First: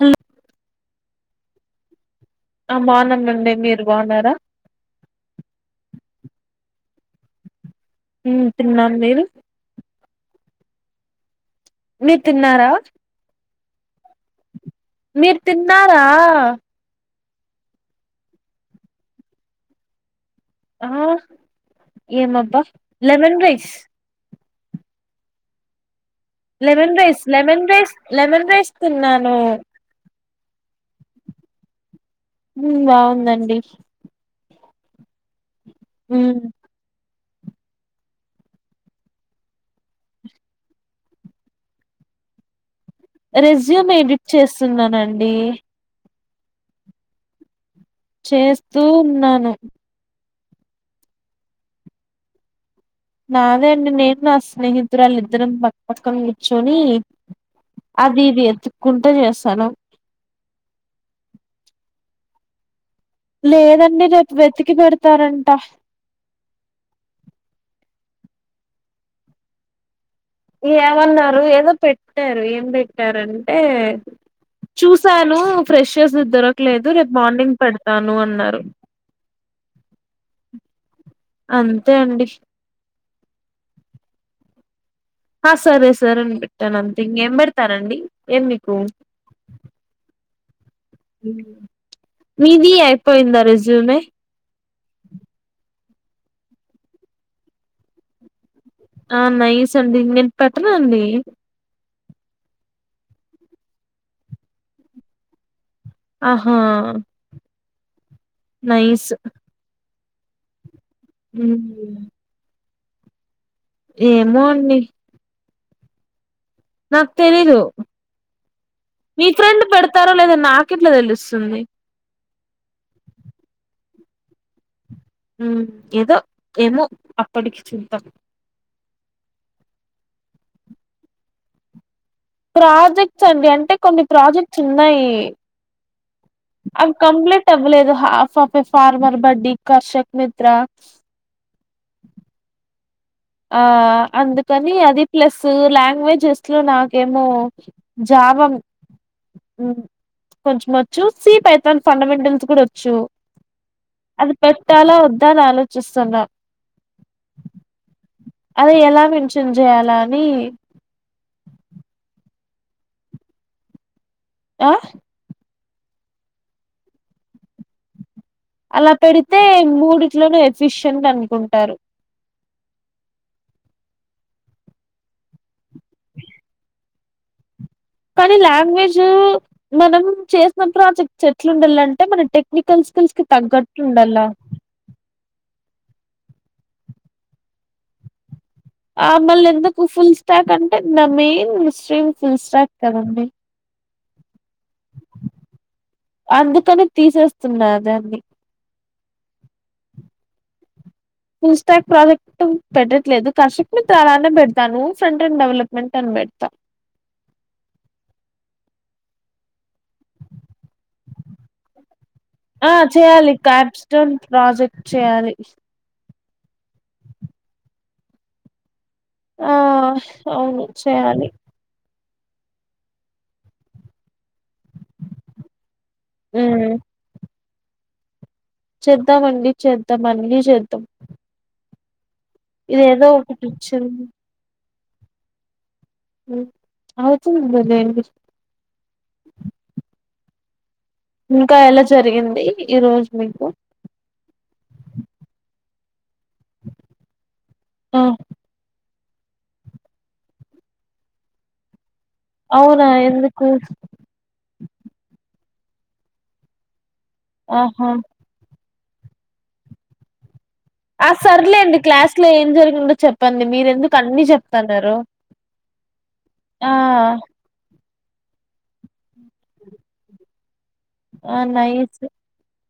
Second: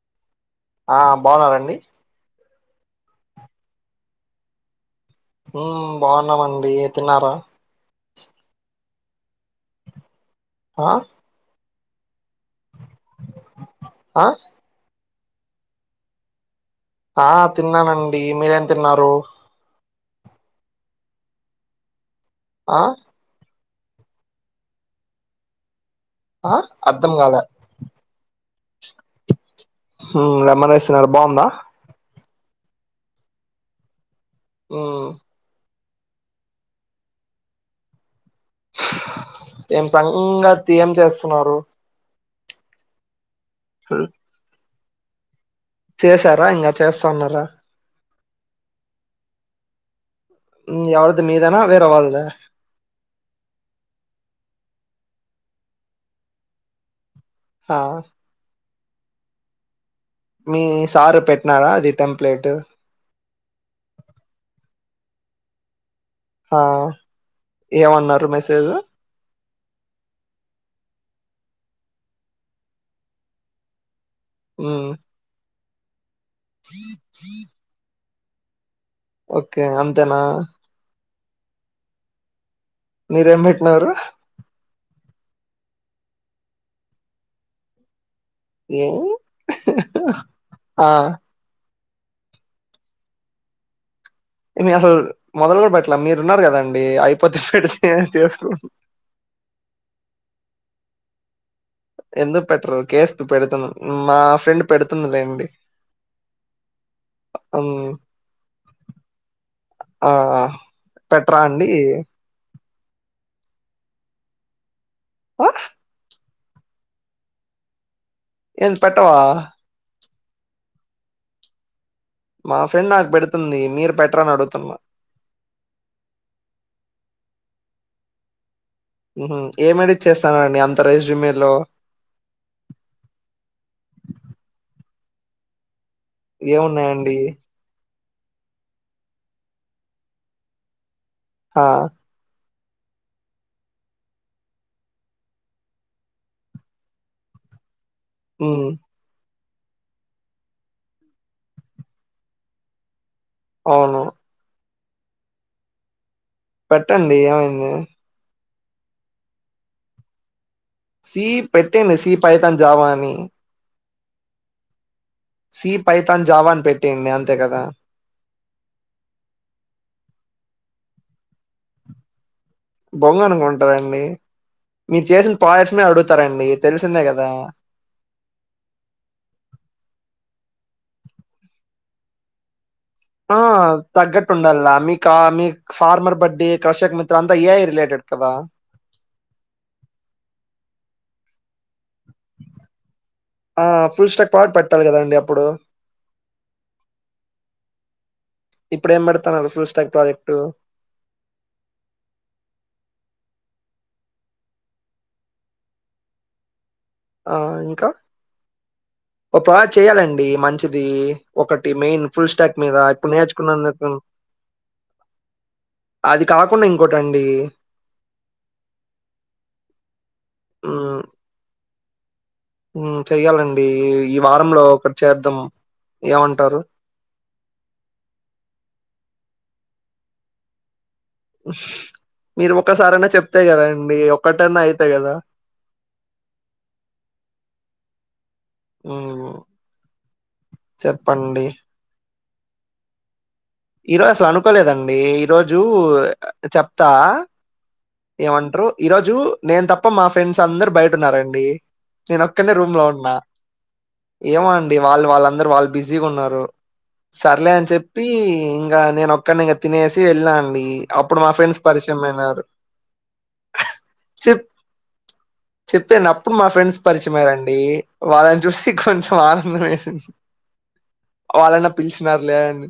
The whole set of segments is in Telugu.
హలో ఆ బాగున్నారండి ఆ బాగున్నమండి మీరు బాగున్నారా హ్మ్ బాగున్నామండి తిన్నారా హ్మ్ తిన్నాను మీరు ఆ మీరు తిన్నారా ఆ మీరు తిన్నారా ఆ తిన్నానండి మీరేం తిన్నారు ఆ ఏమబ్బా ఆ లెమన్ రైస్ ఆ లెమన్ అర్ధం రైస్ కాలే లెమన్ రైస్ లెమన్ రైస్ తిన్నాను ఉ లెమన్ రైస్ తిన్నారా బాగుందా హ్మ్ బాగుందండి హ్మ్ ఉమ్ ఏం సంగతి ఏం చేస్తున్నారు రెజ్యూమ్ ఎడిట్ చేస్తున్నానండి చేశారా ఇంకా చేస్త ఉన్నారా చేస్తూ ఉన్నాను ఎవరిది మీదేనా వేరే వాళ్ళదా నాదే అండి నేను నా స్నేహితురాలు ఇద్దరం పక్క పక్కన కూర్చొని ఆ అది ఇది ఎతుక్కుంట చేస్తానా మీ సారు పెట్టినారా అది టెంప్లేట్ లేదండి రేపు వెతికి పెడతారంట ఆ ఏమన్నారు మెసేజ్లో ఏమన్నారు ఏదో పెట్టారు ఏం పెట్టారంటే మ్మ్ చూసార ను ఫ్రెషర్స్ ది దొరకలేదు రేపు మార్నింగ్ పెడతాను అన్నారు ఓకే అంతేనా అంతే అండి మీరేం పెట్టినారు ఆ సరే సరే అని పెట్టాను అంతే ఇంకేం పెడతారండీ ఏముంది ఆ మీది అయిపోయిందా రెజ్యూమే నేను అసలు మొదలే పెట్టలే మీరు ఉన్నారు కదండి అయిపోతే పెడితే చేసుకు ఆ నైస్ అండి నేను పెట్టనండి ఎందుకు పెట్టరు కేసు పెడుతున్న మా ఫ్రెండ్ పెడుతుందిలేండి ఆహ అమ్ నైస్ ఆ పెట్రా అండి ఏమో అండి [inaudible] నాకు తెలీదు ఏంది పెట్టవా? మీ ఫ్రెండ్ పెడతారో లేదొ నాకు ఎట్లా తెలుస్తుంది మా ఫ్రెండ్ నాకు పెడుతుంది మీరు పెట్ర అని అడుగుతున్న మ్ ఏదో ఏమో అప్పటికి చూద్దాం ఏమేడి చేస్తానండి అంత రెస్యుమ్ లో ప్రాజెక్ట్స్ అండి అంటే కొన్ని ప్రాజెక్ట్స్ ఉన్నాయి అవి ఏమున్నాయండి? కంప్లీట్ అవలేదు half of farmer buddy Karshak Mitra ఆ ఆ అందుకని అది ప్లస్ లాంగ్వేజెస్ లో నాకేమో జావం హ్మ్. కొంచం వచ్చు సి పైథాన్ ఫండమెంటల్స్ కూడా వచ్చు అవును అది పెట్టాలా వద్దా అని ఆలోచిస్తున్నా పెట్టండి ఏమైంది అది ఎలా మెన్షన్ చేయాలా అని సీ పెట్టండి సీ పైథాన్ జావా అని అ సి పైతాన్ జావా అని పెట్టేయండి అంతే కదా అలా పెడితే మూడిట్లోను ఎఫిసియేంట్ అనుకుంటారు బొంగ్ అనుకుంటారండి మీరు చేసిన ప్రాజెక్ట్స్ నే అడుగుతారండి తెలిసిందే కదా కానీ లాంగ్వేజ్ మనం చేసిన ప్రాజెక్ట్ ఎట్లా ఉండాలంటే మన టెక్ నికలసికలిసి ఆ తగ్గట్టు ఉండాలిలే కానీ ఫార్మర్ బడ్డీ కృషక్ మిత్ర అంతా ఏఐ రిలేటెడ్ కదా ఆ మళ్ళీ ఎందుకు ఫుల్ స్టాక్ అంటే నా మెయిన్ స్ట్రీమ్ ఫుల్ స్టాక్ కదండి ఆ ఫుల్ స్టాక్ పట్ అందుకనే తీసేస్తున్నారు దాన్ని ఇప్పుడు ఏం పెడుతున్నారు full stack project full stack project పెట్టట్లేదు కర్షక్ మిత్ర అలానే పెడతాను ఫ్రంట్లైన్ డెవలప్మెంట్ అని పెడతా ఆ ఇంకా ఒక ప్రాజెక్టు చేయాలండి మంచిది ఒకటి మెయిన్ ఫుల్ స్టాక్ ఆ మీద ఇప్పుడు చేయాలి నేర్చుకున్నందుకు క్యాప్స్టోన్ ప్రాజెక్ట్ చేయాలి అది కాకుండా ఇంకోటండి ఆ అవును మ్మ్ చేయాలి చెయ్యాలండి ఈ వారంలో ఒకటి చేద్దాం ఏమంటారు ఉమ్, చేద్దామండి చేద్దాం అన్నీ చేద్దాం మీరు ఒకసారయినా ఇదేదో చెప్తా ఒకటి కదండి వచ్చింది ఒక్కటనా అయితాయి కదా అవుతుందిలేండి ఓ ఇంకా ఎలా జరిగింది ఈ రోజు మీకు? ఈరోజు అసలు అనుకోలేదండి ఈరోజు చెప్తా ఆ ఏమంట్రు ఈ రోజు నేను తప్ప మా ఫ్రెండ్స్ అందరు బయట ఉన్నారండి. నేనొక్కన్నే రూమ్లో అవునా ఉన్నా. ఎందుకు ఏమో అండి వాళ్ళు వాళ్ళందరూ వాళ్ళు బిజీగా ఉన్నారు, సర్లే అని ఆహా చెప్పి ఇ ఇంకా నేను ఒక్కడ్నే ఇగ తినేసి వెళ్నా అండి. ఆ అప్పుడు మా ఫ్రెండ్స్ సర్లేండి పరిచయం క్లాస్లో అయినారు ఏం జరిగిందో చెప్పండి మీరెందుకు అన్ని చెప్ చెప్తన్నారు చెప్పాను అప్పుడు మా ఆ ఫ్రెండ్స్ పరిచయమయ్యారు అం ండి వాళ్ళను చూసి కొంచెం ఆనందం ఏసిం ఆ వాళ్ళన్నా నైస్ పిలిచినారులే అని.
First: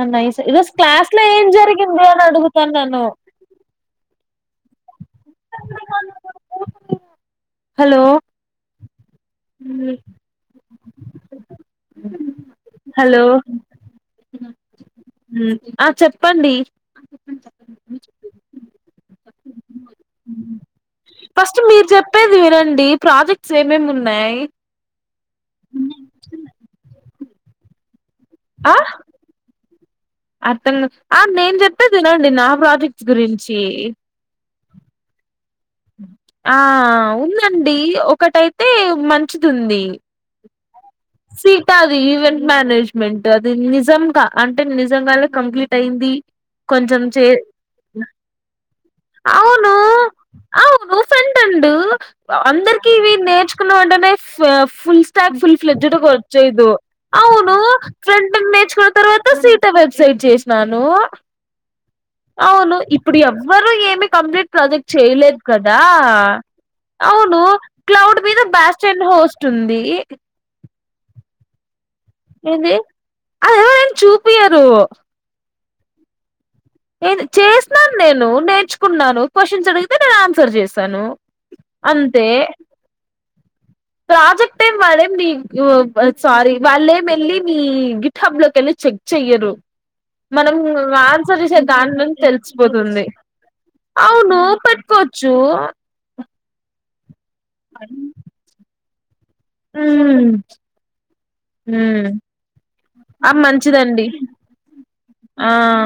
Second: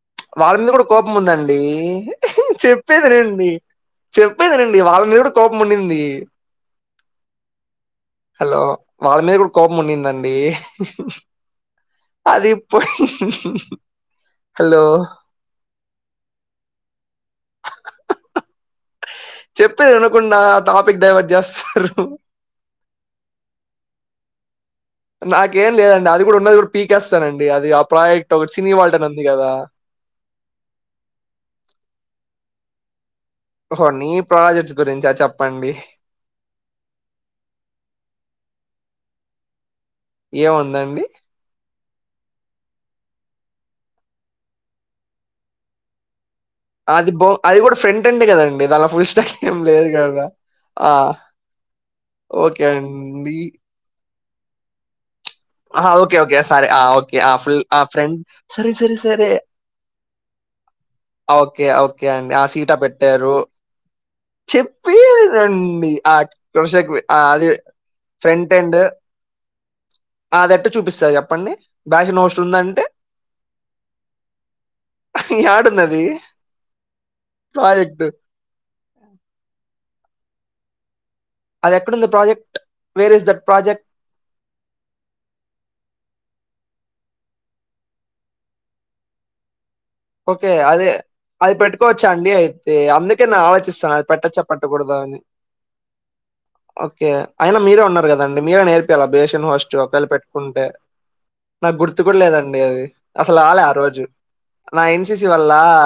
ఆ నైస్ వాళ్ళ మీద ఈరోజు కూడా క్లాస్ కోపం లో ఏం ఉందండి జరిగింది అని అడుగుతాన్నాను చెప్పేది వినండి చెప్పేదిఇనండి వాళ్ళ మీద కూడా కోపం ఉండింది. హలో హలో వాళ్ళ మీద కూడా కోపం ఉండిందండి అది హలో హలో ఆ చెప్పండి. చెప్పేది వినకుండా ఆ టాపిక్ డైవర్ట్ ఫస్ట్ మీరు చేస్తారు. చెప్పేది వినండి ప్రాజెక్ట్స్ ఏమేమి ఉన్నాయి. నాకేం లేదండి అది కూడా ఉన్నది కూడా పీకేస్తానండి, అది ఆ ప్రాజెక్ట్ ఒకటి సినివాల్ట్ అని ఉంది కదా. అర్థంగా ఆ నేను చెప్పేది వినండి నా ప్రాజెక్ట్ గురించి ఒహో నీ ప్రాజెక్ట్స్ గురించా చెప్పండి. ఆ ఉందండి ఒకటైతే మంచిదుంది. ఏముందండి? సీటా అది ఈవెంట్ మేనేజ్మెంట్ అది నిజంగా అంటే నిజంగానే కంప్లీట్ అయింది. కొంచెం అది చే బో అది కూడా ఫ్రెంట్ ఎండ్ ఏ కదండి దాంలో ఫుల్ స్టాక్ ఏం లేదు కదా. ఆ ఫూఫెంటెండ్ ఓకే అందరికి ఇవి అండి. నేర్చుకున్న వెంటనే ఫ ఫుల్ స్టాక్ ఫుల్ ఆ! ఫ్లేజ్డ్గా ఓకే ఓకే సరే వచ్చేయదు ఆ! ఓకే ఆ! అవును ఫుల్ ఆ! ఫ్రెండ్ ఫ్రంట్ ఎండ్ సరే నేర్చుకున్న సరే తర్వాత సరే సీటా వెబ్సైట్ చేశ్ నాను ఆ! ఓకే. ఓకే అండి. ఆ! సీటా అవును ఇప్పుడు పెట్టారు. ఎవ్వరు ఏమీ కంప్లీట్ ప్రాజెక్ట్ చెప్పి చేయలేదు కదా. రండి. ఆ కృషకి ఆహ్, అవును అది క్లౌడ్ మీద బ్యాస్టాండ్డ్ హోస్ట్ ఉంది. ఆదెట్టా చూపిస్తారు చెప్పండి? బ్యాషనోష్ ఏంది అదెవరైనా చూపియరు. యాడుందది? ఏంది చేసినాను ప్రాజెక్ట్? నేను, నేర్చుకున్నాను క్వశ్చన్స్ అడిగితే నేను ఆన్సర్ చేస్తాను. అది ఎక్కడుంది project, where is that project? Project ఏం వాడే నీ ఓ సారీ వాళ్ళేం ఎళ్ళి నీ గి ట హబ్లో కెళ్ళి చెక్ చెయ్యరు. ఓకే. మనం అదే ఆన్సర్ అది చేసే పెట్టుకోవచ్చా దానిలోనే అండి అయితే? తెలిసిపోతుంది, అందుకే నేను ఆలోచిస్తాను అది అవును పెట్టచ్చా? పెట్టకూడదా అని. పెట్టుకోవచ్చు. ఓకే అయినా మీరే ఉన్నారు కదండి మీరే నేర్పియాల బేషన్ వాష్. ఫ ఒకళ ఉమ్ పెట్టుకుంటే నాకు గుర్తు ఉమ్ కూడా లేదండి అది అసలు రాలే ఆ రోజు నా ఎన్సిసి వల్ల ఆ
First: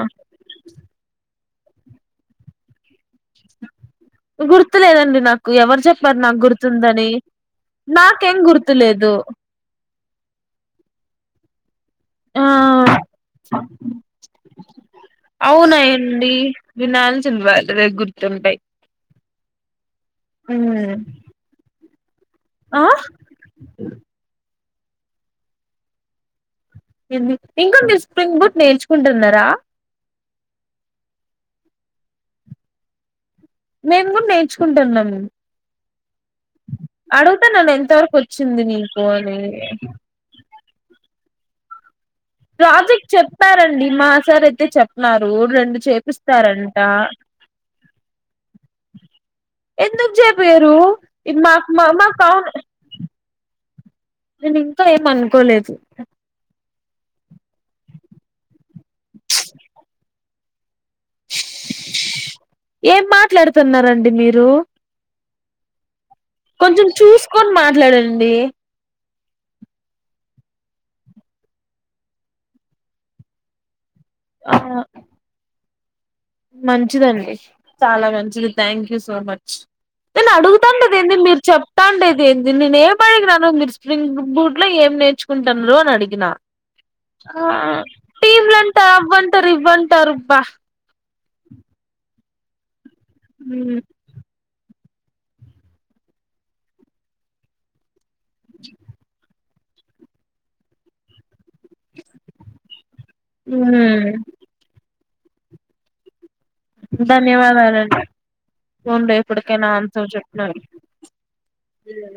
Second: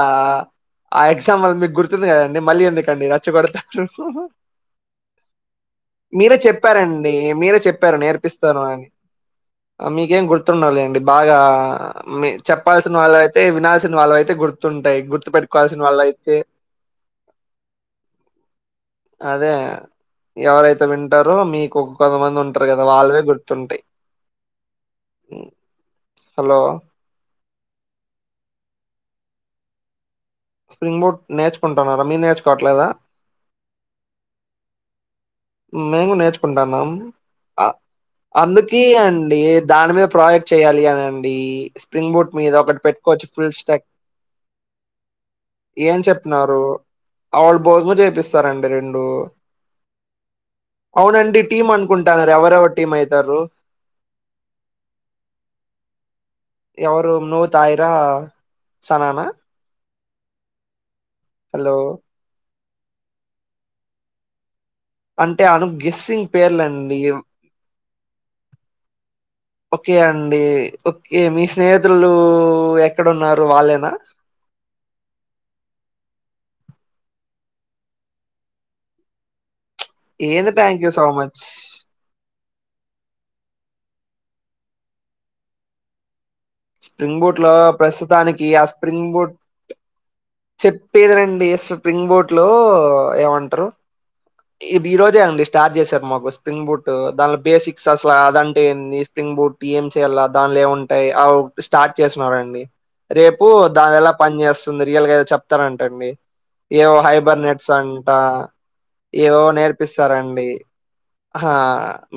ఆ ఎగ్జామ్ మీకు గుర్తుంది కదండి మళ్ళీ ఎందుకండి చ్చగొడతారు [inaudible] గుర్తులేదండి నాకు ఎవరు చెప్పారు మీరే నాకు గుర్తుందని చెప్పారండి మీరే చెప్ ప్పారు నాకేం నేర్పిస్తాను అని గుర్తులేదు మీకేం గుర్తుండవ్ లేండి బాగా మీ చెప్పాల్సిన వాళవైతే [inaudible] పెట్టుకోవాల్సిన వాళ్ళ అవునయండి అయితే [unintelligible] దుంపే అదే ఎవరైతె మ్మ్ వింటారు మీకు కొంతమంది ఉంటారు ఆ కదా వాళ్ళవే గుర్తుంటాయి హలో ఇంకా మీరు స్ప్రింగ్ బూట్ నేర్చుకుంటున్నారా స్ప్రింగ్ బూట్ నేర్చుకుంటున్నాను మీరు నేర్చుకోవట్లేదా మేం కూడా నేర్చుకుంటున్నాం మేము నేర్చుకుంటాన్నాం అడుగుతున్నాను ఎంత వరకు వచ్చింది అందుకీ నీకు అండి అని దాని మీద ప్రాజెక్ట్ చేయాలి అనండి స్ప్రింగ్ బూట్ మీద ఒకటి ప్రాజెక్ట్ పెట్టుకోవచ్చు ఫుల్ స్టక్ చెప్పారండి మా సార్ అయితే చెప్నారు రెండు చేపిస్తారంట ఆ వాల్ భోజము చేపిస్తారండి రెండు ఎందుకు చేపియరు అవునండి టీమ్ మాకు మాకు అనుకుంటాను అవును ఎవరెవరు టీమ్ అయితారు నేను ఇంకా ఏం అనుకోలేదు ఎవరు నూతాన్యా సననా హలో ఏం మాట్లాడుతున్నారండి మీరు అంటే అను గెస్సింగ్ కొంచెం పేర్లండి. చూసుకొని మాట్లాడండి ఓకే అండి ఓకే మీ స్నేహితులు ఎక్కడన్నారు వాళ్ళేనా ఆ మంచిదండి చాలా మంచిది థ్యాంక్ యూ సో మచ్ నేను ఏంది థ్యాంక్ అడుగుతాండే యూ సో దెంది మీరు మచ్. చెప్ తాండేది ఏంది నేను ఏం అడిగినను మీరు స్ప్రింగ్ బూట్ లో ఏం నేర్చుకుంటున్నరని అడిగిన స్ప్రింగ్ ఆ బూట్‌లో ప్రస్తుతానికి టీమ్లంటారు అవ్వంటారు ఇవ్వంటారుబ్బా చెప్పేది రండి స్ప్రింగ్ బోట్ లో ఏమంటారు ఇ ఈ రోజే అండి స్టార్ట్ చేశారు మాకు స్ప్రింగ్ బూట్ దానిలో బేసిక్ ఎక్ అసలా అదంటే ఏంది స్ప్రింగ్ బూట్ ఏం చేయాల దానిలో ఏం ఉంటాయి ఆ స్టార్ట్ చేసినారండి రేపు దానిల్లా పని చేస్తుంది రియల్గా ఏదో చెప్తారంటండి ఏవో హైబర్ నెట్స్ ధన్యవాదాలండి అంట ఫోన్లో ఏవో ఎప్పటికైనా ఆన్సర్ నేర్పిస్తారండి చెప్పినారు ఆ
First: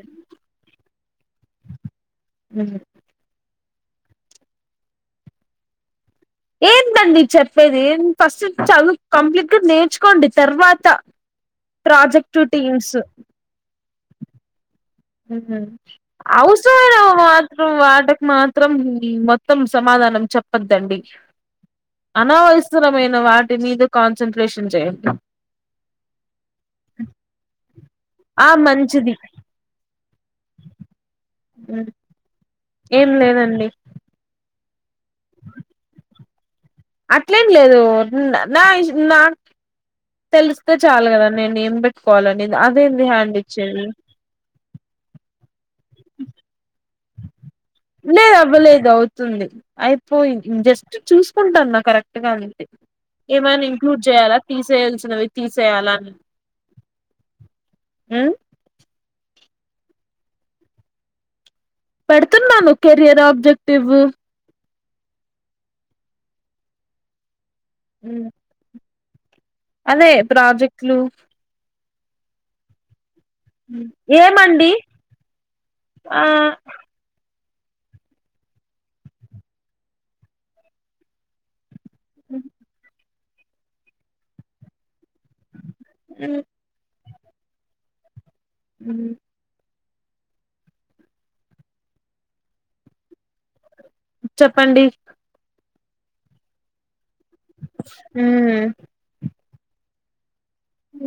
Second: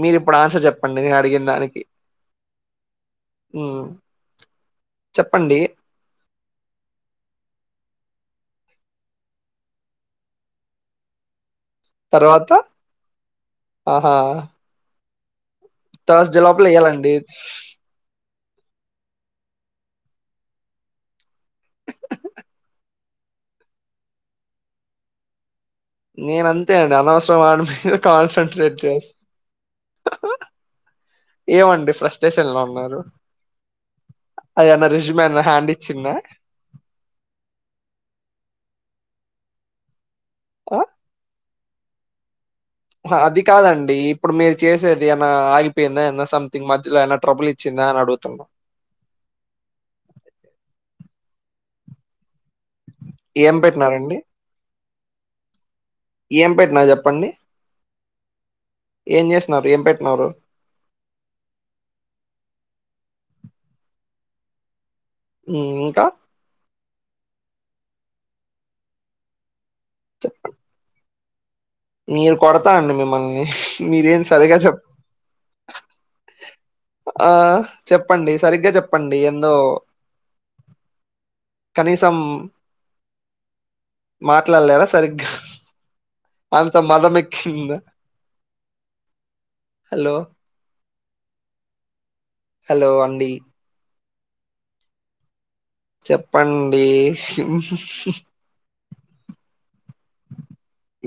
మీరిప్పుడు ఆన్సర్ చెప్పండి నేను అడిగిన దానికి అ చెప్పండి ఏంటండి చెప్పేది ఫస్ట్ చదువు కంప్లీట్ గా నేర్చుకోండి తర్వాత ప్రాజెక్ట్ తర్వాత టీమ్స్ ఆహా థర్స్డే అఔస లోపల వేయాలండి మాత్ర వాటకి మాత్ర మాత్రం మొత్తం సమాధానం చెప్పద్దండి అనవసరమైన వాటి మీద కాన్సన్ట్రేషన్ చేయండి నేన్ అంతే అండి అనవసరం వాడి మీద ఆ కాన్సన్ట్రేట్ చేస్ మంచిది హ ఏమండి ఫ్రస్టేషన్ లో ఉ ఏం లేదండి అది ఎమన్న రిజిమన్న హ్యాండ్ ఇచ్చిదా అట్లేం లేదు నా నా తెలిస్తే ఆ చాలు గదా నేను బెట్ కొలనీ అదేంది హ, హ్యాండ్ అది ఇచ్చేది కాదండి. ఇప్పుడు మీరు చేసేది ఏన్న ఆగిపోయిందా ఎవన్న సమ్మథింగ్ మధ్యలో ఏన్న ట్రబుల్ ఇచ్చిందా అని లేదు అడుగుతున్నా. అవ్వలేదు అవుతుంది అయిపోయి జస్ట్ చూసుకుంటాన్న కరెక్ట్ గా ఉంది ఏం ఏమైనా ఇంక్లూడ్ పెట్టినారండి? చేయ్యాలా తీసేయాల్సినవి తీసేయాలాని ఏం పెట్టినావ చెప్పండి ఉ ఏం చేస్తున్నారు ఏం పెట్టినారు పెడుతున్నాను కెరియర్ ఆబ్జెక్టివ్ మ్ ఇంకా ఉ అదే ప్రాజెక్టులు మీరు కొడతా అండి మిమ్మల్ని మీరేది సరిగా ఏమండి చెప్ ఆ ఆ చెప్పండి సరిగ్గా చెప్పండి ఎందో కనీసం మాట్లాడలేరా సరిగ్గా హ ఉ అంత మదమెక్కిింద ఉ హలో హలో అండి చెప్పండి చెప్పండి ఉ హు మ్మ్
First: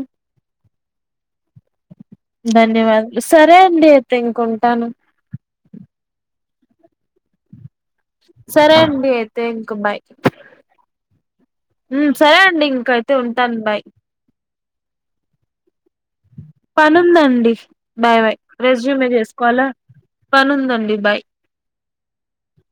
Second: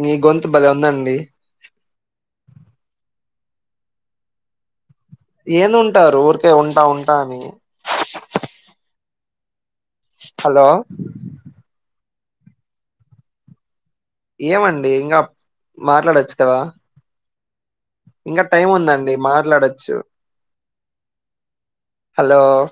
మీ గొంతు భలే ఉందండి ధన్యవాదాలు సరే అండి అయితే ఇంకుంటాను ఏంది ఉంటారు ఊరికే ఉంటా ఉంటా అని సరే అండి అయితే ఇంకా బాయ్ హలో మ్ సరే అండి ఇంకైతే ఉంటాను బాయ్ ఏమండి ఇంగా మాట్లాడచ్చు పని ఉందండి బాయ్ బాయ్ టైం రెజ్యూమ్ ఉందండి చేసుకోవాలా మాట్లాడొచ్చు పనుందండి బాయ్ హలో